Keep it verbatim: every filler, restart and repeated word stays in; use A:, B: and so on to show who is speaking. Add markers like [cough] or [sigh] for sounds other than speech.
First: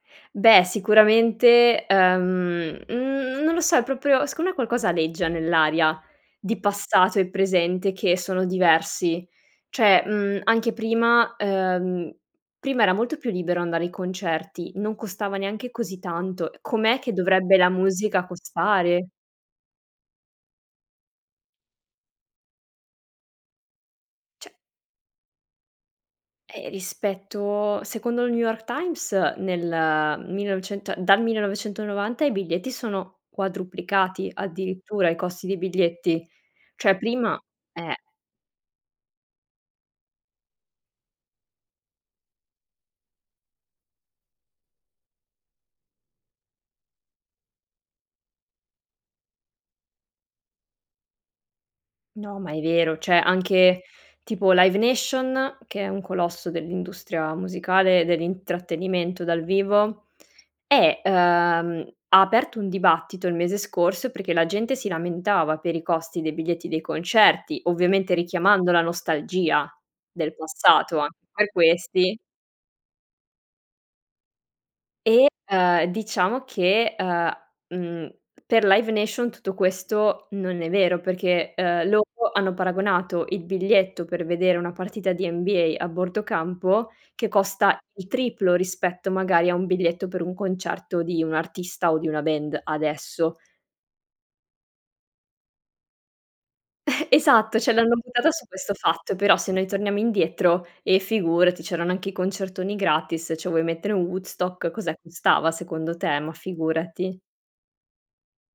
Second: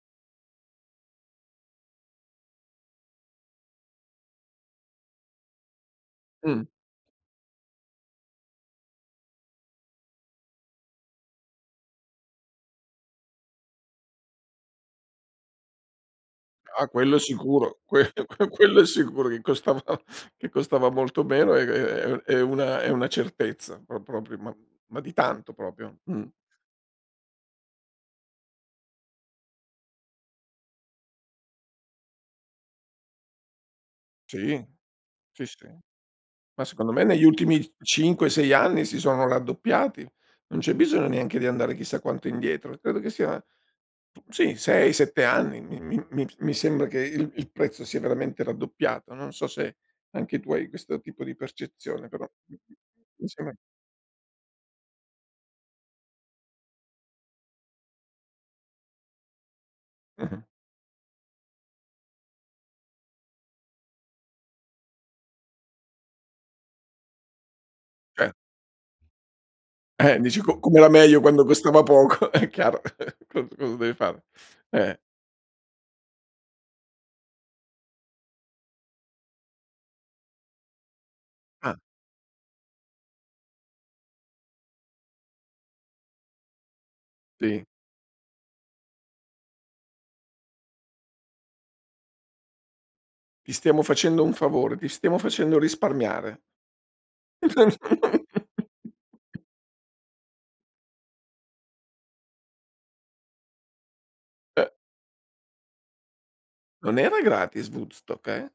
A: Beh, sicuramente, uhm, n non lo so, è propio secondo me qualcosa aleggia nell'aria di
B: Mh.
A: passato e presente che sono diversi. Cioè, mhmm, anche prima: uhm, prima era molto più libero andare ai concerti, non costava neanche così tanto.
B: Ah
A: Com'è che
B: quello
A: dovrebbe la
B: sicuro. Que
A: musica
B: que quello è
A: costare!
B: sicuro che costava che costava molto meno è è è è u è una è una certezza pro propri
A: ceh
B: ma ma di tanto propio, mh.
A: Eh rispetto secondo il New York Times, nel millenovecento dal millenovecentonovanta i biglietti sono quadruplicati
B: Sì.
A: addirittura, i
B: Sì,
A: costi dei
B: sì.
A: biglietti.
B: Ma secondo
A: Cioè
B: me negli
A: prima
B: ultimi
A: eh.
B: cinque sei anni si sono raddoppiati, non c'è bisogno neanche di andare chissà quanto indietro. Credo che sia, sì sei sette anni mi mi mi p s mi sembra che il il prezzo sia veramente raddoppiato. Non so se anche tu hai questo tipo di percezione, però
A: No, ma
B: m m
A: è vero, ceh
B: mi sembra
A: anche tipo Live Nation, che è un colosso dell'industria musicale e dell'intrattenimento dal vivo
B: Eh-eh.
A: eh, uhm, ha aperto un dibattito il mese scorso perché la gente si lamentava per i costi dei biglietti dei concerti, ovviamente
B: Cer
A: richiamando la nostalgia
B: Eh
A: del
B: dici: "Co come era
A: passato a
B: meio quando
A: per
B: costava
A: questi
B: poco!" È chiaro, cos cosa deve fare. Eh.
A: e, uhm, diciamo che, uhm, mhmm, per Life Nation tutto questo non è vero, perché,
B: Ah.
A: uhm, loro hanno paragonato il biglietto per vedere una partita di NBA a bordo campo, che
B: Sì.
A: costa il triplo rispetto magari a un biglietto per un concerto di un artista o di una band, adesso.
B: Ti stiamo facendo un favore, ti stiamo facendo risparmiare.
A: [chuckles] Esatto, ceh l'hanno buttata su questo fatto, però
B: [chuckles]
A: se noi torniamo indietro, eh figurati c'erano anche i concertoni gratis. ceh vuoi mettere un Woodstock,
B: E
A: cos'è, costava secondo te? Ma
B: Non
A: figurati.
B: era gratis Woodstock, eh?